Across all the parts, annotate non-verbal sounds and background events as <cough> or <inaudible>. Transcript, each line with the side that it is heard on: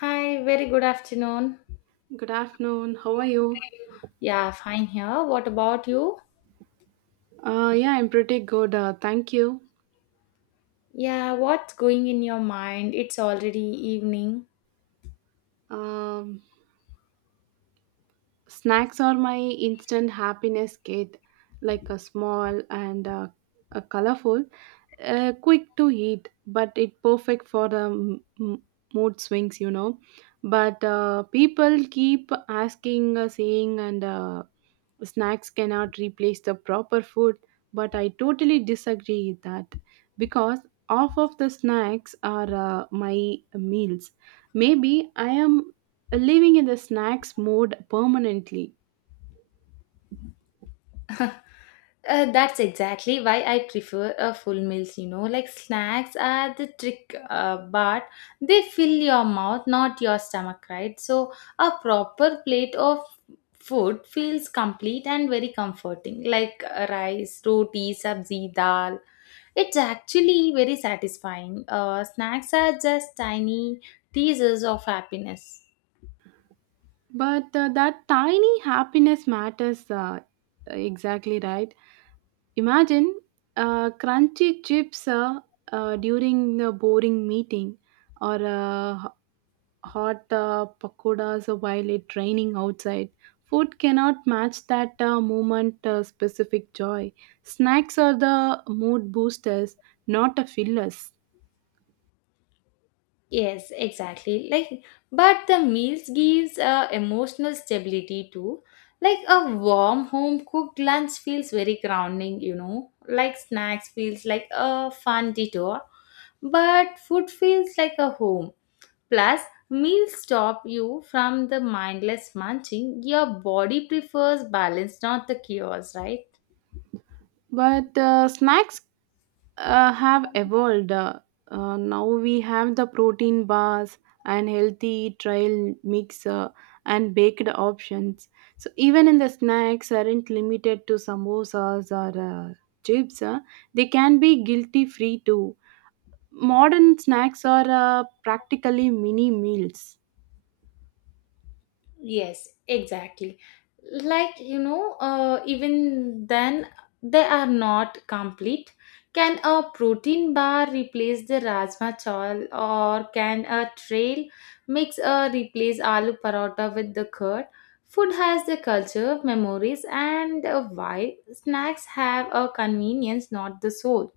left: Hi, very good afternoon.
right: Good afternoon. How are you?
left: Yeah, fine here. What about you?
right: Yeah, I'm pretty good. Thank you.
left: Yeah, what's going in your mind? It's already evening.
right: Um, Snacks are my instant happiness kit, like a small and a colorful, quick to eat, but it perfect for the mood swings, you know. But people keep asking, saying, and snacks cannot replace the proper food, but I totally disagree with that because half of the snacks are my meals. Maybe I am living in the snacks mode permanently.
left: <laughs> That's exactly why I prefer a full meals, like snacks are the trick, but they fill your mouth, not your stomach, right? So, a proper plate of food feels complete and very comforting, like rice, roti, sabzi, dal, it's actually very satisfying. Snacks are just tiny teasers of happiness.
right: But that tiny happiness matters, exactly right. Imagine crunchy chips, during the boring meeting, or a hot pakodas while it raining outside. Food cannot match that moment specific joy. Snacks are the mood boosters, not a fillers.
left: Yes, exactly. Like, but the meals gives emotional stability too. Like a warm home cooked lunch feels very grounding, Like snacks feels like a fun detour, but food feels like a home. Plus, meals stop you from the mindless munching. Your body prefers balance, not the chaos, right?
right: But snacks have evolved. Now we have the protein bars and healthy trail mix and baked options. So even in the snacks aren't limited to samosas or chips. They can be guilty free too. Modern snacks are practically mini meals,
left: Yes, exactly. Even then, they are not complete. Can a protein bar replace the rajma chawal, or can a trail mix replace aloo paratha with the curd? Food has the culture, memories, and a vibe. Snacks have a convenience, not the soul.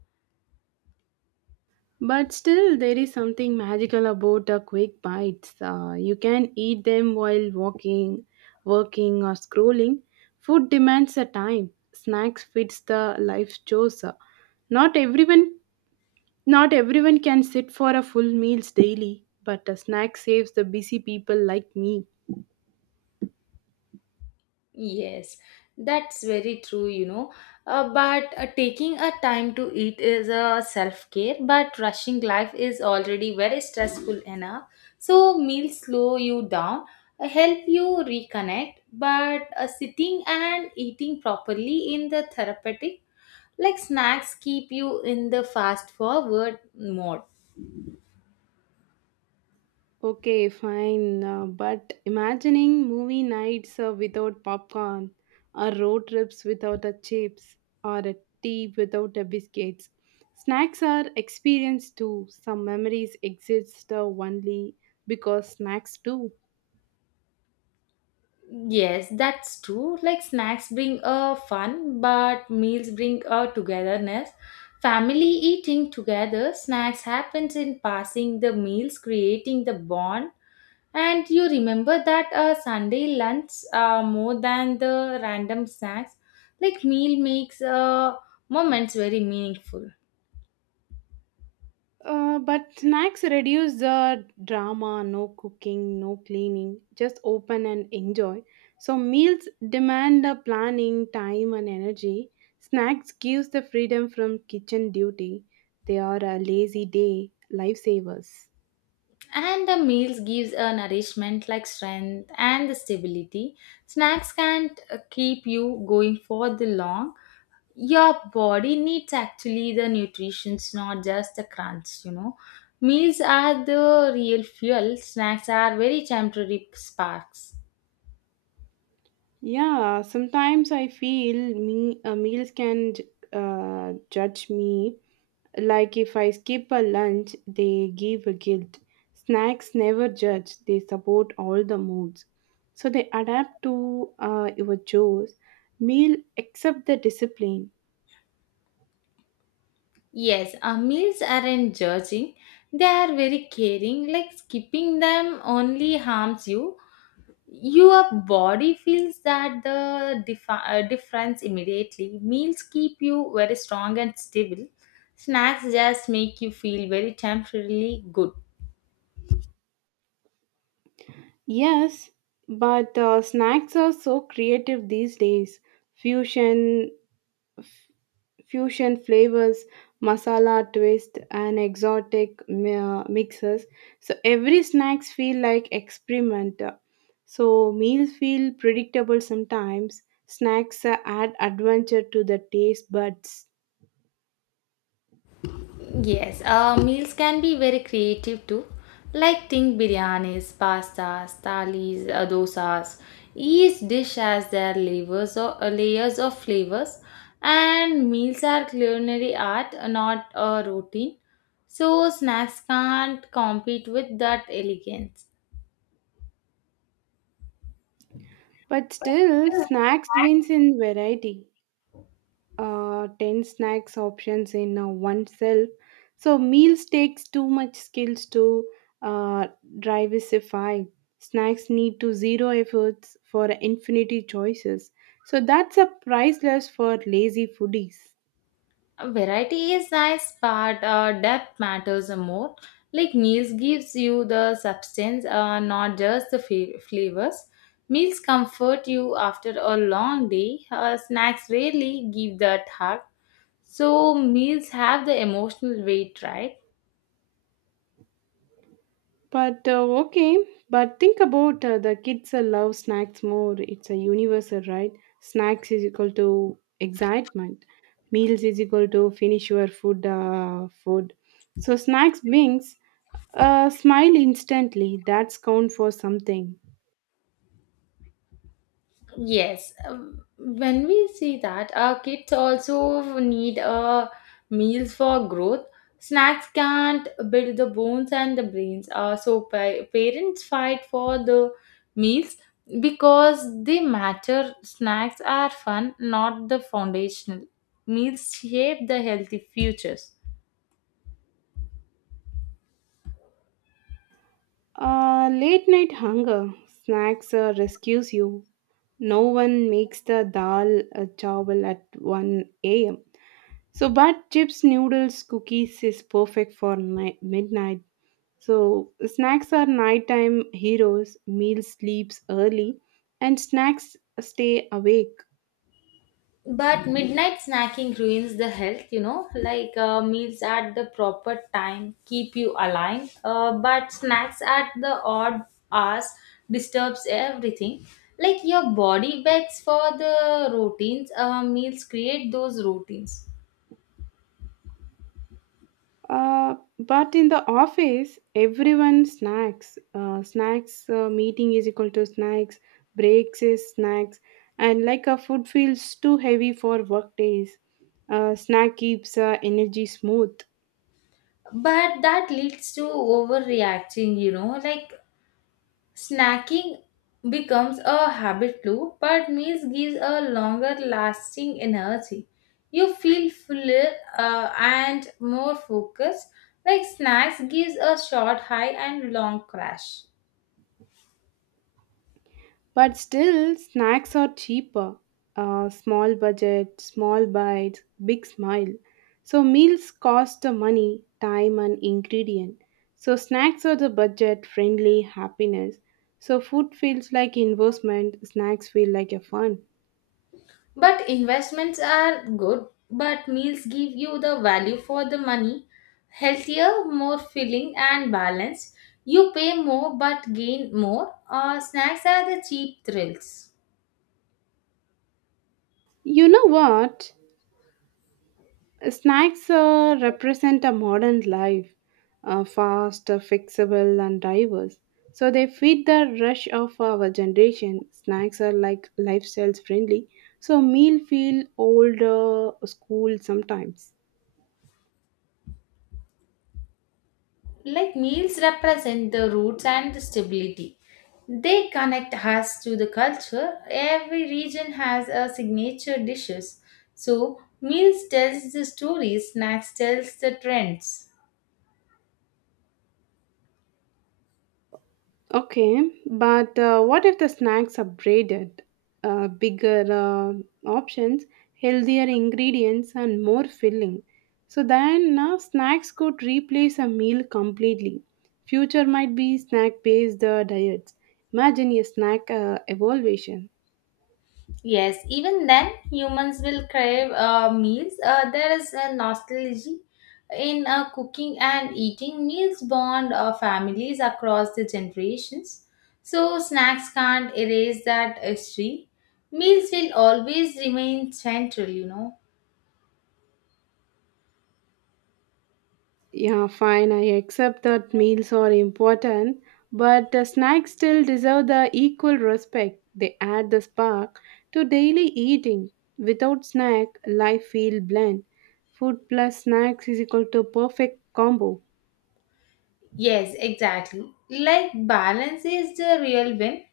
right: but still, there is something magical about quick bites. You can eat them while walking, working, or scrolling. Food demands a time. Snacks fits the life's chores. Not everyone, not everyone can sit for a full meals daily, but a snack saves the busy people like me.
left: Yes, that's very true, but taking a time to eat is a self care, but rushing life is already very stressful enough. So, meals slow you down, help you reconnect, but sitting and eating properly in the therapeutic, like snacks, keep you in the fast forward mode.
right: Okay, fine. But imagining movie nights without popcorn, or road trips without the chips, or a tea without the biscuits. Snacks are experienced too. Some memories exist only because snacks do.
left: Yes, that's true. Like snacks bring a fun, but meals bring a togetherness. Family eating together, snacks happens in passing the meals, creating the bond. And you remember that Sunday lunch more than the random snacks. Like meal makes moments very meaningful.
right: But snacks reduce the drama, no cooking, no cleaning, just open and enjoy. So, meals demand the planning, time, and energy. Snacks gives the freedom from kitchen duty. They are a lazy day lifesavers.
left: And the meals gives a nourishment like strength and the stability. Snacks can't keep you going for the long, your body needs actually the nutritions, not just the crunch, meals are the real fuel, snacks are very temporary sparks.
right: Yeah, sometimes I feel me meals can judge me. Like if I skip a lunch, they give a guilt. Snacks never judge, they support all the moods. So they adapt to your chores. Meal accept the discipline.
left: Yes, our meals aren't judging, they are very caring, like skipping them only harms you. Your body feels that the difference immediately. Meals keep you very strong and stable, snacks just make you feel very temporarily good.
right: Yes, but snacks are so creative these days. Fusion fusion flavors, masala twist, and exotic mixes. So every snacks feel like experiment. So meals feel predictable sometimes. Snacks add adventure to the taste buds.
left: Yes, meals can be very creative too. Like think biryanis, pastas, thalis, dosas. Each dish has their layers or layers of flavors, and meals are culinary art, not a routine. So snacks can't compete with that elegance.
right: But still, snacks wins in variety. 10 snacks options in oneself. So meals takes too much skills to uh, diversify. Snacks need to zero efforts for infinity choices. So that's a priceless for lazy foodies.
left: Variety is nice, but depth matters more. Like meals gives you the substance, not just the flavors. Meals comfort you after a long day. Snacks rarely give that hug. So meals have the emotional weight, right?
right: But okay, but think about the kids love snacks more. It's a universal, right? Snacks is equal to excitement. Meals is equal to finish your food. Food. So snacks brings a smile instantly. That's count for something.
left: Yes, when we see that, our kids also need meals for growth. Snacks can't build the bones and the brains. So parents fight for the meals because they matter. Snacks are fun, not the foundational. Meals shape the healthy futures.
right: Late night hunger. Snacks rescues you. No one makes the dal chawal at 1 a.m. So, but chips, noodles, cookies is perfect for night, midnight. So, snacks are nighttime heroes, meal sleeps early, and snacks stay awake.
left: But midnight snacking ruins the health, meals at the proper time keep you aligned, but snacks at the odd hours disturbs everything. Like your body begs for the routines, meals create those routines.
right: But in the office, everyone snacks. Snacks meeting is equal to snacks, breaks is snacks, and like a food feels too heavy for work days. Snack keeps energy smooth.
left: But that leads to overreacting, like snacking becomes a habit too, but meals gives a longer lasting energy. You feel fuller and more focused. Like snacks gives a short high and long crash.
right: But still, snacks are cheaper. Small budget, small bites, big smile. So meals cost the money, time, and ingredient. So snacks are the budget friendly happiness. So food feels like investment, snacks feel like a fun.
left: But investments are good, but meals give you the value for the money, healthier, more filling and balanced. You pay more but gain more. Snacks are the cheap thrills.
right: You know what? Snacks represent a modern life, fast, fixable, and diverse. So they fit the rush of our generation. Snacks are like lifestyles friendly. So meal feel older, school sometimes.
left: Like meals represent the roots and the stability, they connect us to the culture. Every region has a signature dishes, so meals tells the stories, snacks tells the trends.
right: Okay, but what if the snacks are braided? Bigger options, healthier ingredients, and more filling. So then snacks could replace a meal completely. Future might be snack based diets. Imagine a snack evolution.
left: Yes, even then, humans will crave meals. There is a nostalgia in cooking and eating. Meals bond families across the generations. So, snacks can't erase that history. Meals will always remain central,
right: Yeah, fine, I accept that meals are important, but the snacks still deserve the equal respect. They add the spark to daily eating. Without snack, life feel bland. Food plus snacks is equal to perfect combo.
left: Yes, exactly. Like, balance is the real win.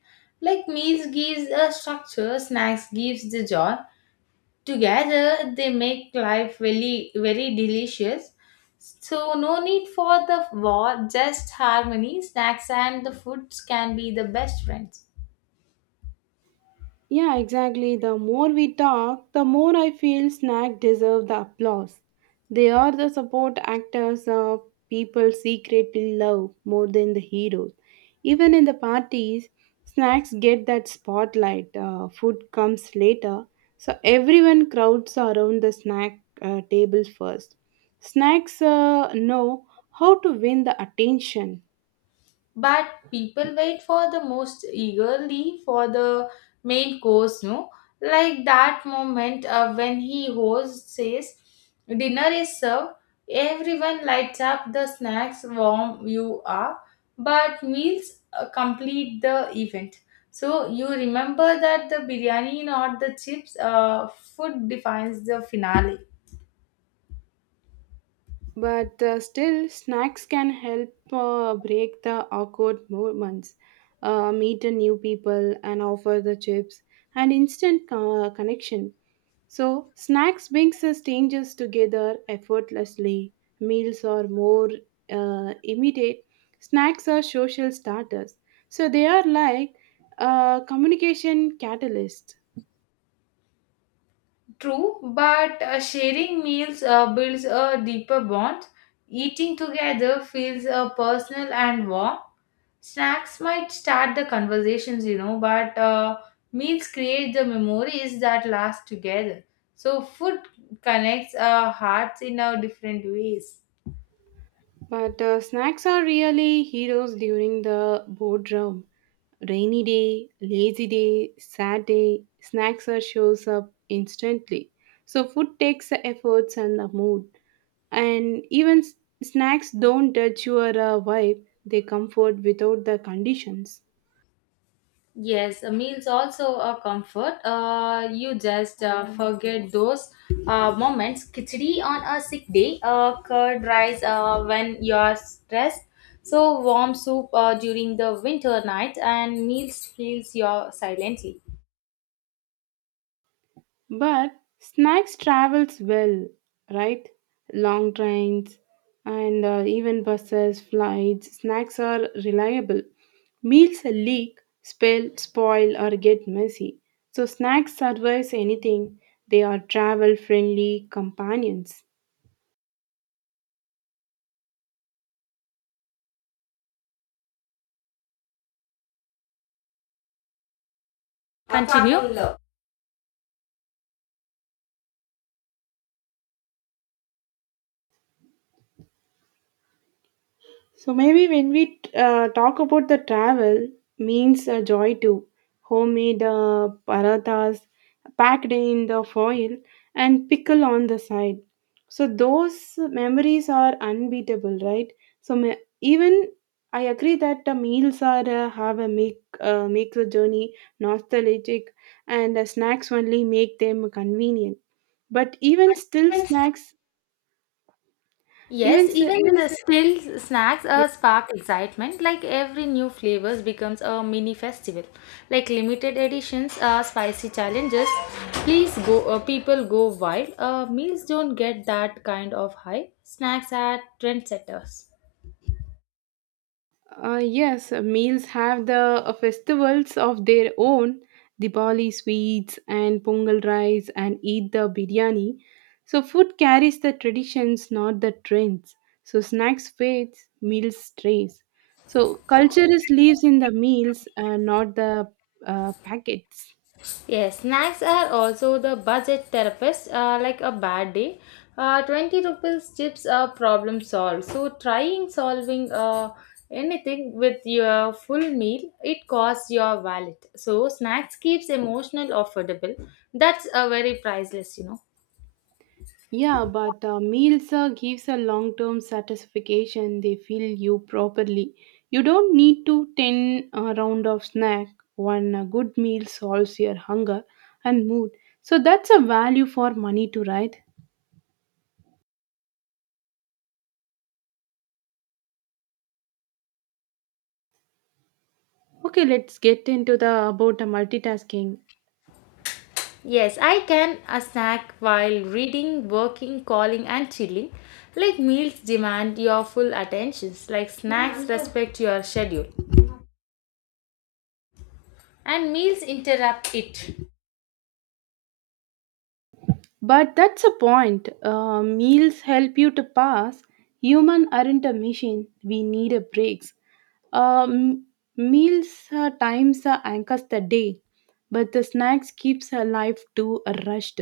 left: Like, meals gives a structure, snacks gives the joy. Together, they make life really very delicious. So no need for the war, just harmony. Snacks and the foods can be the best friends.
right: Yeah, exactly. The more we talk, the more I feel Snack deserve the applause. They are the support actors, people secretly love more than the heroes. Even in the parties, snacks get that spotlight. Food comes later, so everyone crowds around the snack table first. Snacks know how to win the attention.
left: But people wait for the most eagerly for the main course. No, like that moment when he host says dinner is served, everyone lights up. The snacks warm you are, but meals complete the event. So you remember that the biryani, not the chips. Food defines the finale.
right: But still, snacks can help break the awkward moments, meet the new people, and offer the chips and instant connection. So, snacks brings us strangers together effortlessly. Meals are more immediate. Snacks are social starters. So, they are like communication catalysts.
left: True, but sharing meals builds a deeper bond. Eating together feels personal and warm. Snacks might start the conversations, but meals create the memories that last together. So, food connects our hearts in our different ways.
right: But snacks are really heroes during the boardroom. Rainy day, lazy day, sad day, snacks are shows up instantly. So food takes the efforts and the mood. And even snacks don't touch your vibe, they comfort without the conditions.
left: Yes, meals also a comfort. You just forget those moments. Khichdi on a sick day, curd rice when you're stressed. So warm soup during the winter night, and meals heals your silently.
right: But snacks travels well, right? Long trains and even buses, flights, snacks are reliable. Meals leak, spill, spoil or get messy. So snacks survives anything. They are travel friendly companions.
left: Continue.
right: So maybe when we talk about the travel, means a joy too. Homemade parathas packed in the foil and pickle on the side. So those memories are unbeatable, right? So ma- even I agree that the meals are have a make the journey nostalgic, and the snacks only make them convenient. But even still, snacks even
left: Yes,
right: s-
left: even in still snacks spark excitement. Like every new flavors becomes a mini festival. Like limited editions, spicy challenges. Please go. People go wild. Meals don't get that kind of high. Snacks are trendsetters.
right: Yes, meals have the festivals of their own. Diwali sweets and Pongal rice and Eid the biryani. So, food carries the traditions, not the trends. So, snacks fades, meals strays. So, culture is lives in the meals, not the packets.
left: Yes, snacks are also the budget therapist, like a bad day. 20 rupees chips are problem solved. So, trying solving anything with your full meal, it costs your wallet. So, snacks keeps emotional affordable. That's a very priceless,
right: Yeah, but meals gives a long term satisfaction. They fill you properly. You don't need to ten round of snack. One good meal solves your hunger and mood. So that's a value for money to right. Okay, let's get into the about the multitasking.
left: Yes, I can a snack while reading, working, calling, and chilling. Like meals demand your full attentions, like snacks respect your schedule, and meals interrupt it.
right: But that's a point. Meals help you to pass. Human aren't a machine. We need a breaks. Um, meals times anchors the day, but the snacks keeps her life too rushed.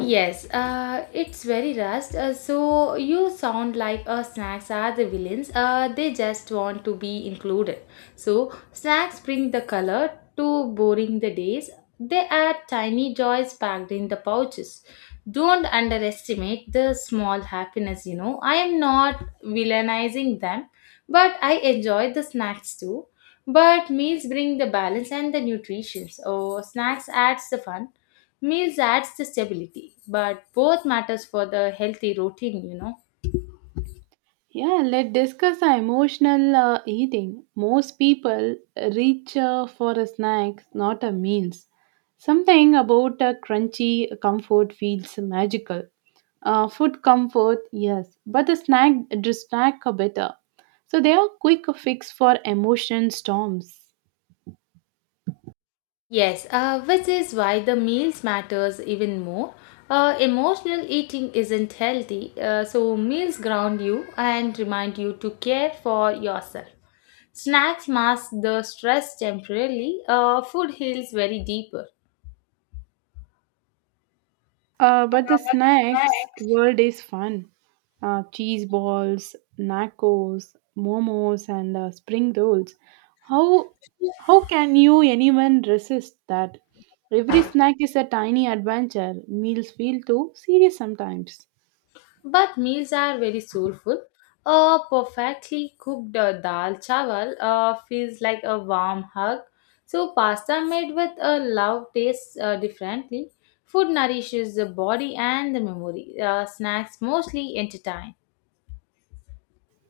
left: Yes, it's very rushed. So you sound like snacks are the villains. They just want to be included. So snacks bring the color to boring the days. They are tiny joys packed in the pouches. Don't underestimate the small happiness. I am not villainizing them, but I enjoy the snacks too. But meals bring the balance and the nutrition. So snacks adds the fun. Meals adds the stability, but both matters for the healthy routine,
right: Yeah, let's discuss the emotional eating. Most people reach for a snack, not a meals. Something about a crunchy comfort feels magical. Food comfort, yes, but the snack are better. So they are quick fix for emotion storms.
left: Yes, which is why the meals matters even more. Emotional eating isn't healthy, so meals ground you and remind you to care for yourself. Snacks mask the stress temporarily. Food heals very deeper.
right: But the snacks world is fun. Cheese balls, nachos, momos, and spring rolls. How how can you anyone resist that? Every snack is a tiny adventure. Meals feel too serious sometimes.
left: But meals are very soulful. A perfectly cooked dal chawal feels like a warm hug. So pasta made with a love tastes differently. Food nourishes the body and the memory. Snacks mostly entertain.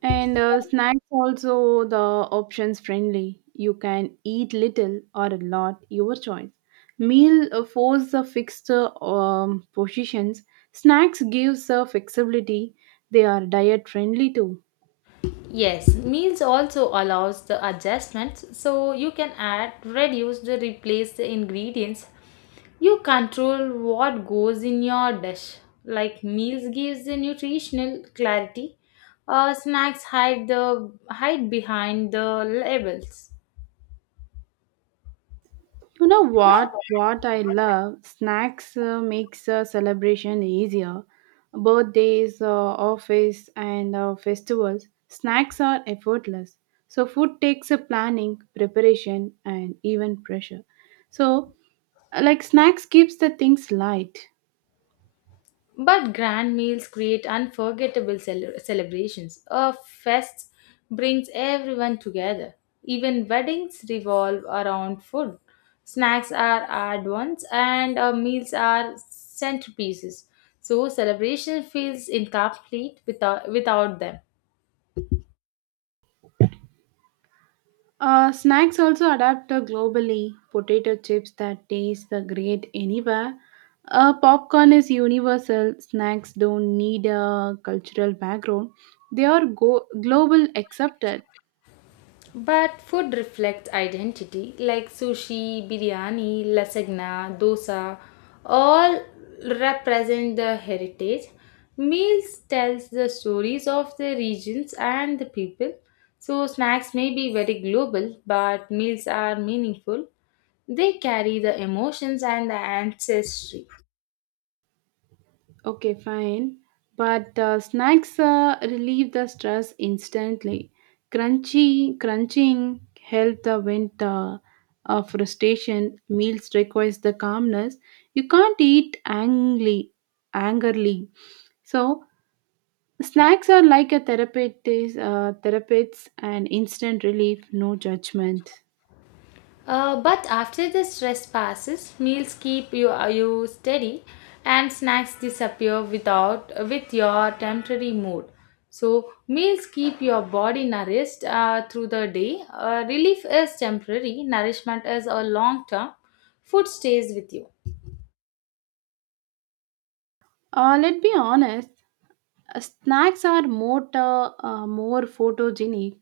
right: And snacks also the options friendly. You can eat little or a lot, your choice. Meal force the fixed positions. Snacks gives the flexibility. They are diet friendly too.
left: Yes, meals also allows the adjustments so you can add, reduce, the replace the ingredients. You control what goes in your dish. Like meals gives the nutritional clarity, snacks hide behind the labels.
right: You know what? What I love snacks makes a celebration easier. Birthdays, office, and festivals. Snacks are effortless. So food takes a planning, preparation, and even pressure. So, like snacks keeps the things light.
left: But grand meals create unforgettable celebrations. A fest brings everyone together. Even weddings revolve around food. Snacks are add ons and meals are centerpieces. So celebration feels incomplete without them.
right: Snacks also adapt globally. Potato chips that taste great anywhere. Popcorn is universal. Snacks don't need a cultural background. They are global accepted.
left: But food reflects identity like sushi, biryani, lasagna, dosa all represent the heritage. Meals tells the stories of the regions and the people. So snacks may be very global but meals are meaningful. They carry the emotions and the ancestry.
right: Okay, fine. But snacks relieve the stress instantly. Crunchy, crunching help the vent of frustration. Meals requires the calmness. You can't eat angrily. So snacks are like a therapists and instant relief, no judgment.
left: But after the stress passes, meals keep you you steady, and snacks disappear without with your temporary mood. So meals keep your body nourished through the day. Relief is temporary, nourishment is a long term. Food stays with you.
right: Let's be honest, snacks are more, more photogenic,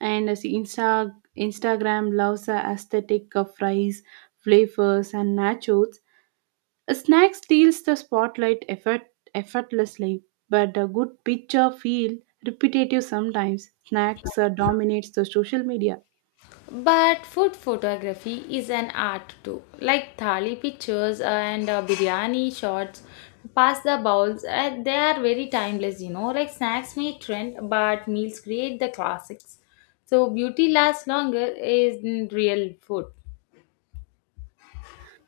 right: and as Instagram loves the aesthetic of fries, flavors, and nachos. A snack steals the effortlessly, but a good picture feel repetitive sometimes. Snacks dominates the social media.
left: But food photography is an art too, like thali pictures and biryani shots, pasta the bowls. They are very timeless, Like snacks may trend, but meals create the classics. So beauty lasts longer is in real food.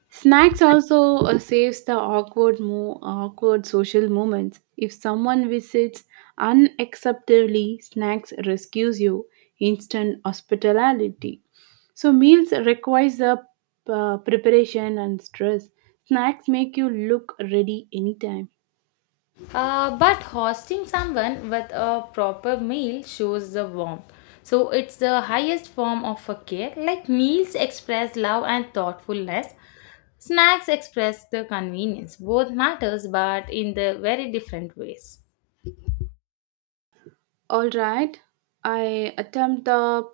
right: Snacks also saves the awkward social moments. If someone visits unacceptably, snacks rescues you. Instant hospitality. So meals requires the preparation and stress. Snacks make you look ready anytime.
left: But hosting someone with a proper meal shows the warmth. So it's the highest form of a care. Like meals express love and thoughtfulness. Snacks express the convenience. Both matters, but in the very different ways.
right: All right, I attempt the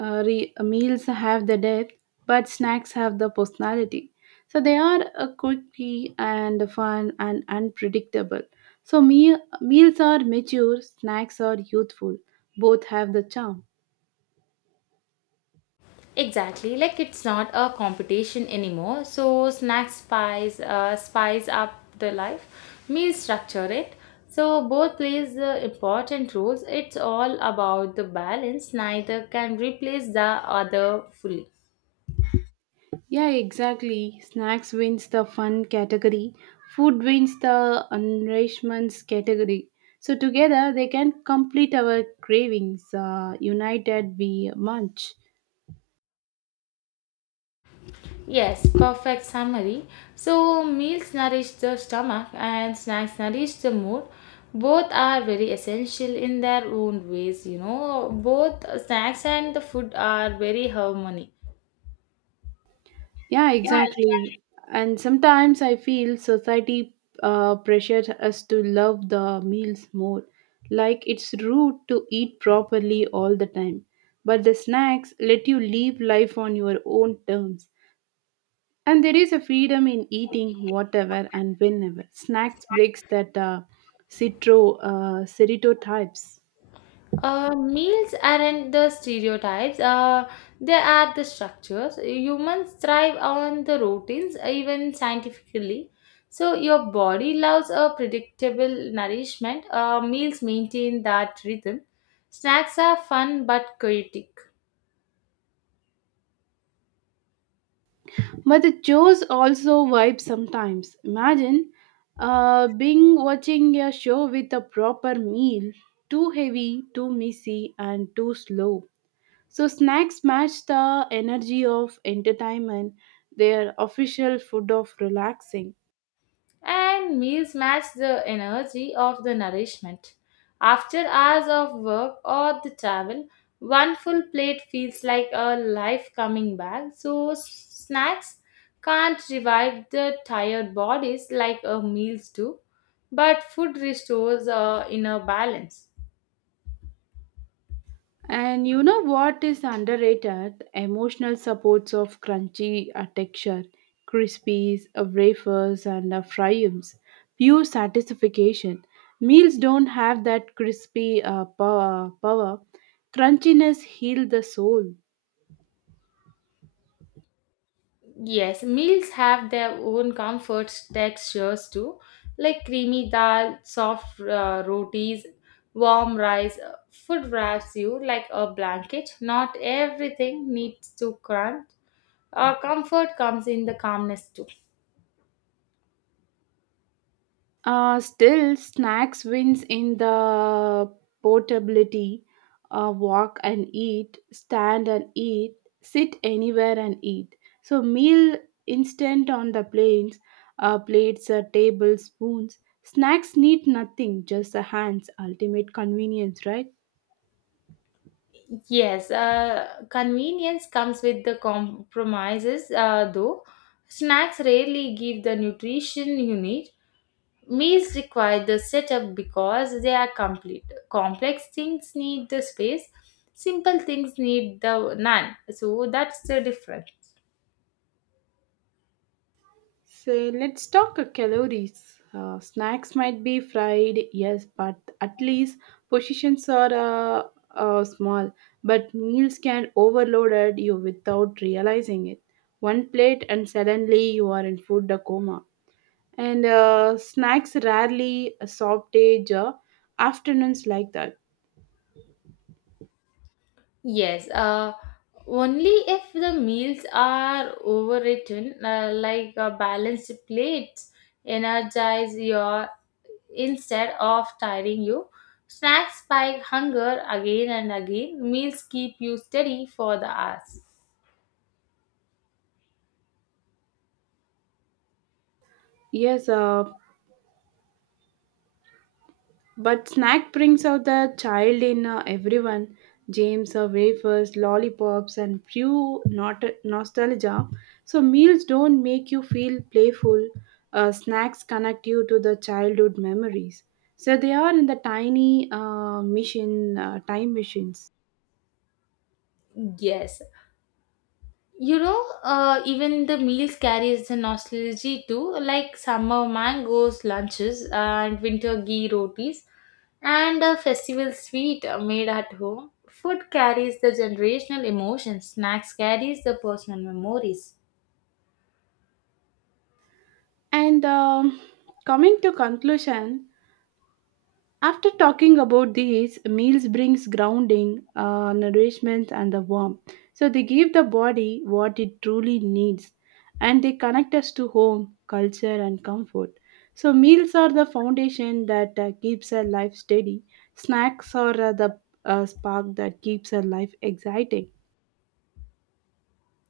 right: meals have the depth, but snacks have the personality. So they are quirky and fun and unpredictable. So meals are mature, snacks are youthful. Both have the charm.
left: Exactly, like it's not a competition anymore. So snacks spice up the life, meal structure it. So both plays the important roles. It's all about the balance. Neither can replace the other fully.
right: Yeah, exactly. Snacks wins the fun category. Food wins the nourishments category. So together they can complete our cravings. United we munch.
left: Yes, perfect summary. So meals nourish the stomach and snacks nourish the mood. Both are very essential in their own ways. Both snacks and the food are very harmony.
right: Yeah, exactly. And sometimes I feel society pressures us to love the meals more. Like it's rude to eat properly all the time. But the snacks let you live life on your own terms. And there is a freedom in eating whatever and whenever. Snacks breaks that citro stereotypes.
left: Meals aren't the stereotypes, they are the structures. Humans thrive on the routines, even scientifically. So, your body loves a predictable nourishment. Meals maintain that rhythm. Snacks are fun but chaotic.
right: But the shows also vibe sometimes. Imagine being watching a show with a proper meal, too heavy, too messy, and too slow. So snacks match the energy of entertainment, their official food of relaxing.
left: And meals match the energy of the nourishment. After hours of work or the travel, one full plate feels like a life coming back, so snacks can't revive the tired bodies like a meals do, but food restores a inner balance.
right: And you know what is underrated? Emotional supports of crunchy texture, crispies, wafers, and fryums. Pure satisfaction. Meals don't have that crispy power. Crunchiness heals the soul.
left: Yes, meals have their own comforts, textures too, like creamy dal, soft rotis, warm rice. Food wraps you like a blanket. Not everything needs to crunch. Comfort comes in the calmness too.
right: Still, snacks wins in the portability. Walk and eat, stand and eat, sit anywhere and eat. So meal instant on the planes, plates, tables, spoons. Snacks need nothing, just the hands. Ultimate convenience, right?
left: Yes, convenience comes with the compromises, though. Snacks rarely give the nutrition you need. Meals require the setup because they are complete. Complex things need the space, simple things need the none. So that's the difference.
right: So let's talk calories. Snacks might be fried, yes, but at least portions are small. But meals can overload you without realizing it. One plate and suddenly you are in food coma. And snacks rarely a soft age afternoons like that.
left: Yes, only if the meals are overwritten, like a balanced plates, energize your instead of tiring you. Snacks spike hunger again and again. Meals keep you steady for the hours.
right: Yes, but snack brings out the child in everyone. James wafers, lollipops, and pure nostalgia. So meals don't make you feel playful. Snacks connect you to the childhood memories. So they are in the tiny time machines.
left: Yes, even the meals carries the nostalgia too, like summer mangoes lunches and winter ghee rotis and a festival sweet made at home. Food carries the generational emotions, snacks carries the personal memories.
right: And coming to conclusion, after talking about these, meals brings grounding, nourishment, and the warmth. So they give the body what it truly needs, and they connect us to home, culture, and comfort. So meals are the foundation that keeps our life steady. Snacks are the spark that keeps our life exciting.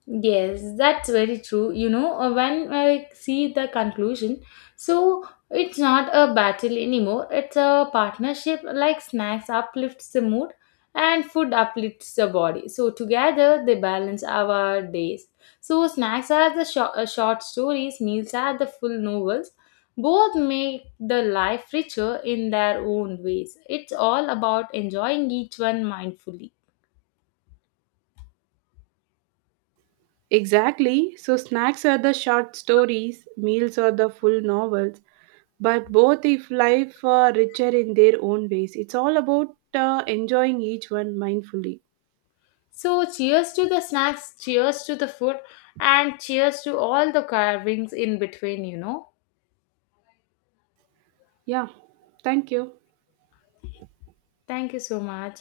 left: Yes, that's very true. When I see the conclusion, so it's not a battle anymore, it's a partnership like snacks uplifts the mood and food uplifts the body. So, together they balance our days. So, snacks are the short stories, meals are the full novels. Both make the life richer in their own ways. It's all about enjoying each one mindfully.
right: Exactly. So snacks are the short stories, meals are the full novels, but both if life are richer in their own ways. It's all about enjoying each one mindfully.
left: So, cheers to the snacks, cheers to the food, and cheers to all the carvings in between,
right: Yeah, thank you.
left: Thank you so much.